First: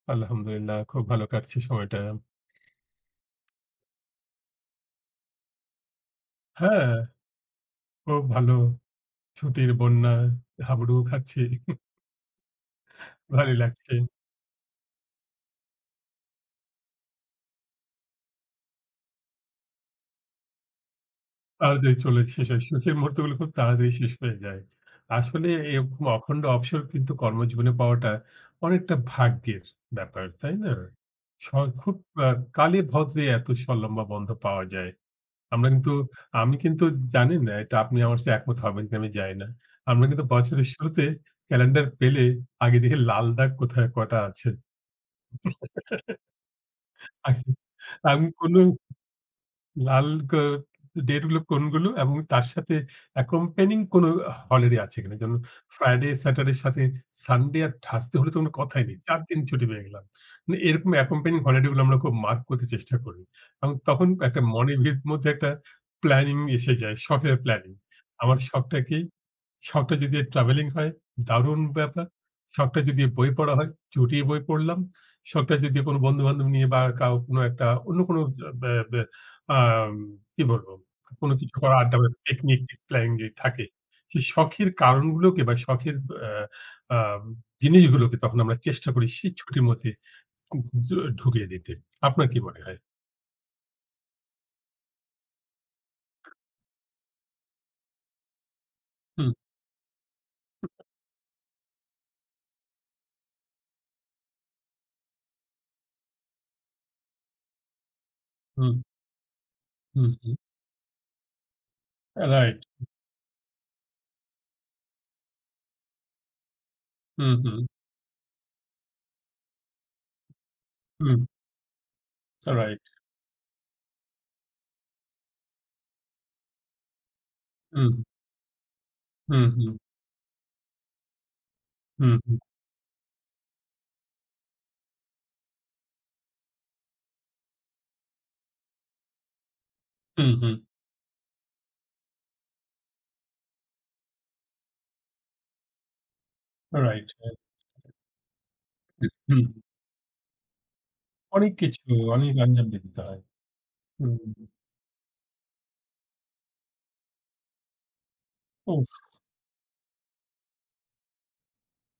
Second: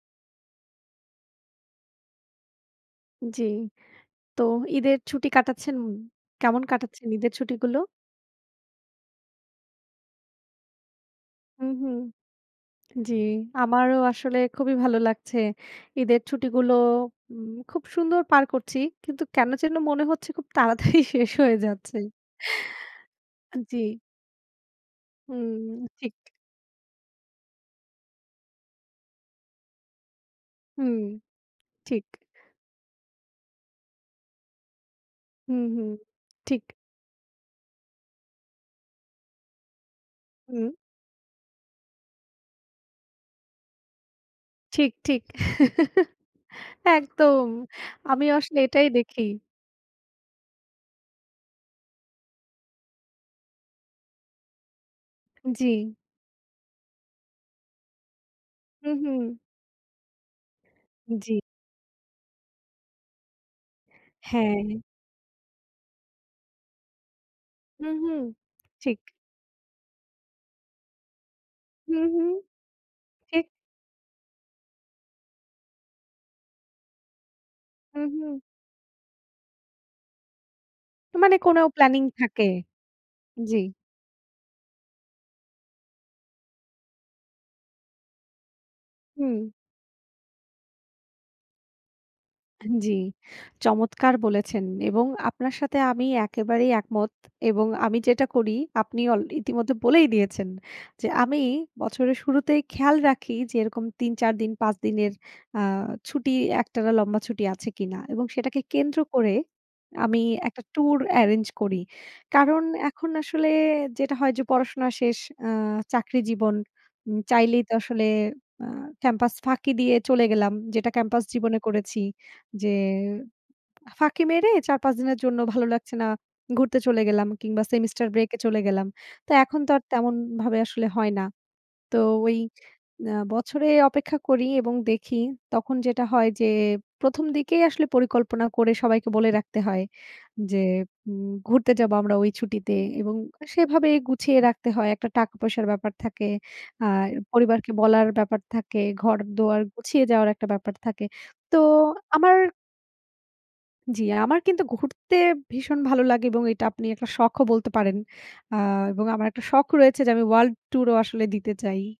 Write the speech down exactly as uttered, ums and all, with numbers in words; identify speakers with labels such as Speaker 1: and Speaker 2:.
Speaker 1: আলহামদুলিল্লাহ খুব ভালো কাটছে সময়টা।
Speaker 2: জি, তো ঈদের ছুটি কাটাচ্ছেন। কেমন
Speaker 1: হ্যাঁ।
Speaker 2: কাটাচ্ছেন ঈদের ছুটি গুলো?
Speaker 1: খুব ভালো, ছুটির বন্যায় হাবুডুবু খাচ্ছি
Speaker 2: হু, হু, জি
Speaker 1: ভালোই লাগছে।
Speaker 2: আমারও আসলে খুবই ভালো লাগছে। ঈদের ছুটিগুলো। উম খুব সুন্দর পার করছি। কিন্তু কেন যেন মনে হচ্ছে খুব তাড়াতাড়ি শেষ হয়ে
Speaker 1: তাড়াতাড়ি
Speaker 2: যাচ্ছে।
Speaker 1: চলে, শেষ হয়। সুখের মুহুর্তগুলো খুব
Speaker 2: আ জি।
Speaker 1: তাড়াতাড়ি শেষ হয়ে যায়। আসলে
Speaker 2: হুম,
Speaker 1: এরকম
Speaker 2: ঠিক।
Speaker 1: অখণ্ড অবসর কিন্তু কর্মজীবনে পাওয়াটা অনেকটা ভাগ্যের ব্যাপার, তাই না?
Speaker 2: হুম,
Speaker 1: স অ্যা খুব
Speaker 2: ঠিক।
Speaker 1: আ কালে ভদ্রে এত স লম্বা বন্ধ পাওয়া যায়।
Speaker 2: হুম,
Speaker 1: আমরা
Speaker 2: হুম।
Speaker 1: কিন্তু আমি
Speaker 2: ঠিক।
Speaker 1: কিন্তু জানি না এটা আপনি আমার চেয়ে একমত হবেন কি না আমি জানি না। আমরা কিন্তু বছরের
Speaker 2: হু।
Speaker 1: শুরুতে ক্যালেন্ডার পেলে আগে দেখি লাল দাগ কোথায় কটা আছে।
Speaker 2: ঠিক, ঠিক।
Speaker 1: আ
Speaker 2: একদম, আমি
Speaker 1: আমি
Speaker 2: আসলে
Speaker 1: কোনো
Speaker 2: এটাই দেখি।
Speaker 1: লাল গা ডেটগুলো কোনগুলো এবং তার সাথে অ্যাকোম্প্যানিং কোনো হলিডে আছে কিনা। যেমন
Speaker 2: জি।
Speaker 1: ফ্রাইডে স্যাটারডের সাথে সানডে আর থার্সডে হলে তো কোনো কথাই
Speaker 2: হু,
Speaker 1: নেই। চার
Speaker 2: হু।
Speaker 1: দিন ছুটি পেয়ে গেলাম। মানে এরকম অ্যাকোম্প্যানিং
Speaker 2: জি।
Speaker 1: হলিডে গুলো আমরা খুব মার্ক করতে চেষ্টা করি। এবং তখন একটা মনের
Speaker 2: হ্যাঁ।
Speaker 1: ভেত মধ্যে একটা প্ল্যানিং এসে যায়। শখের প্ল্যানিং।
Speaker 2: হু, হু,
Speaker 1: আমার শখটা কি
Speaker 2: ঠিক।
Speaker 1: শখটা যদি ট্রাভেলিং হয়। দারুন
Speaker 2: হু,
Speaker 1: ব্যাপার।
Speaker 2: হু,
Speaker 1: শখটা যদি বই
Speaker 2: ঠিক।
Speaker 1: পড়া হয় চুটিয়ে বই পড়লাম। শখটা যদি কোনো বন্ধু-বান্ধব নিয়ে বা কাও কোনো একটা অন্য
Speaker 2: হুম,
Speaker 1: কোনো
Speaker 2: হুম।
Speaker 1: বা বা আ কি বলব
Speaker 2: ত
Speaker 1: কোনো
Speaker 2: মানে
Speaker 1: কিছু
Speaker 2: কোনো
Speaker 1: করার আড্ডা
Speaker 2: প্ল্যানিং
Speaker 1: বা
Speaker 2: থাকে,
Speaker 1: টেকনিক প্ল্যানিং
Speaker 2: জি।
Speaker 1: থাকে। সেই শখের কারণগুলোকে বা শখের আ আ জিনিসগুলোকে তখন আমরা চেষ্টা করি সেই
Speaker 2: হুম।
Speaker 1: ছুটির মধ্যে য ঢুকিয়ে দিতে। আপনার কি মনে
Speaker 2: আ
Speaker 1: হয়?
Speaker 2: জি। চমৎকার বলেছেন। এবং আপনার সাথে আমি একেবারেই একমত এবং আমি যেটা করি আপনি অল
Speaker 1: হুম।
Speaker 2: ইতিমধ্যে বলেই দিয়েছেন। যে আমি বছরের শুরুতেই খেয়াল রাখি যে এরকম তিন, চার দিন, পাঁচ দিনের আ ছুটি একটানা লম্বা ছুটি আছে কিনা এবং সেটাকে
Speaker 1: হুম।
Speaker 2: কেন্দ্র করে
Speaker 1: হু,
Speaker 2: আমি
Speaker 1: হু।
Speaker 2: একটা ট্যুর এরেঞ্জ করি।
Speaker 1: রাইট।
Speaker 2: কারণ এখন আসলে যেটা হয় যে পড়াশোনা শেষ। আ চাকরি জীবন। উ
Speaker 1: হুম, হুম।
Speaker 2: চাইলেই তো আসলে আ ক্যাম্পাস ফাঁকি দিয়ে চলে গেলাম। যেটা
Speaker 1: হুম।
Speaker 2: ক্যাম্পাস জীবনে করেছি। যে
Speaker 1: রাইট।
Speaker 2: ফাঁকি মেরে চার, পাঁচ দিনের জন্য ভালো লাগছে না। ঘুরতে চলে গেলাম কিংবা
Speaker 1: হুম।
Speaker 2: সেমিস্টার ব্রেকে চলে গেলাম। তো
Speaker 1: হুম,
Speaker 2: এখন তো
Speaker 1: হুম।
Speaker 2: আর তেমনভাবে আসলে হয় না। তো
Speaker 1: হু,
Speaker 2: ওই
Speaker 1: হু।
Speaker 2: আ বছরে অপেক্ষা করি এবং দেখি। তখন যেটা হয় যে প্রথম দিকেই আসলে পরিকল্পনা করে সবাইকে বলে রাখতে হয়
Speaker 1: হুম, হুম।
Speaker 2: যে, উম ঘুরতে যাবো আমরা ওই ছুটিতে এবং আ সেভাবেই গুছিয়ে রাখতে হয়। একটা টাকা-পয়সার ব্যাপার থাকে। আর
Speaker 1: রাইট, রাইট।
Speaker 2: পরিবারকে বলার ব্যাপার থাকে,
Speaker 1: হুম।
Speaker 2: ঘর-দুয়ার গুছিয়ে যাওয়ার একটা ব্যাপার থাকে।
Speaker 1: অনেক
Speaker 2: তো
Speaker 1: কিছু অনেক
Speaker 2: আমার
Speaker 1: গ্যাঞ্জাম দেখতে হয়।
Speaker 2: জি,
Speaker 1: হু,
Speaker 2: আমার
Speaker 1: হু।
Speaker 2: কিন্তু ঘুরতে ভীষণ ভালো লাগে এবং এটা আপনি একটা শখও বলতে পারেন। আ এবং
Speaker 1: হুস
Speaker 2: আমার একটা শখ রয়েছে যে আমি ওয়ার্লড ট্যুরও আসলে দিতে চাই।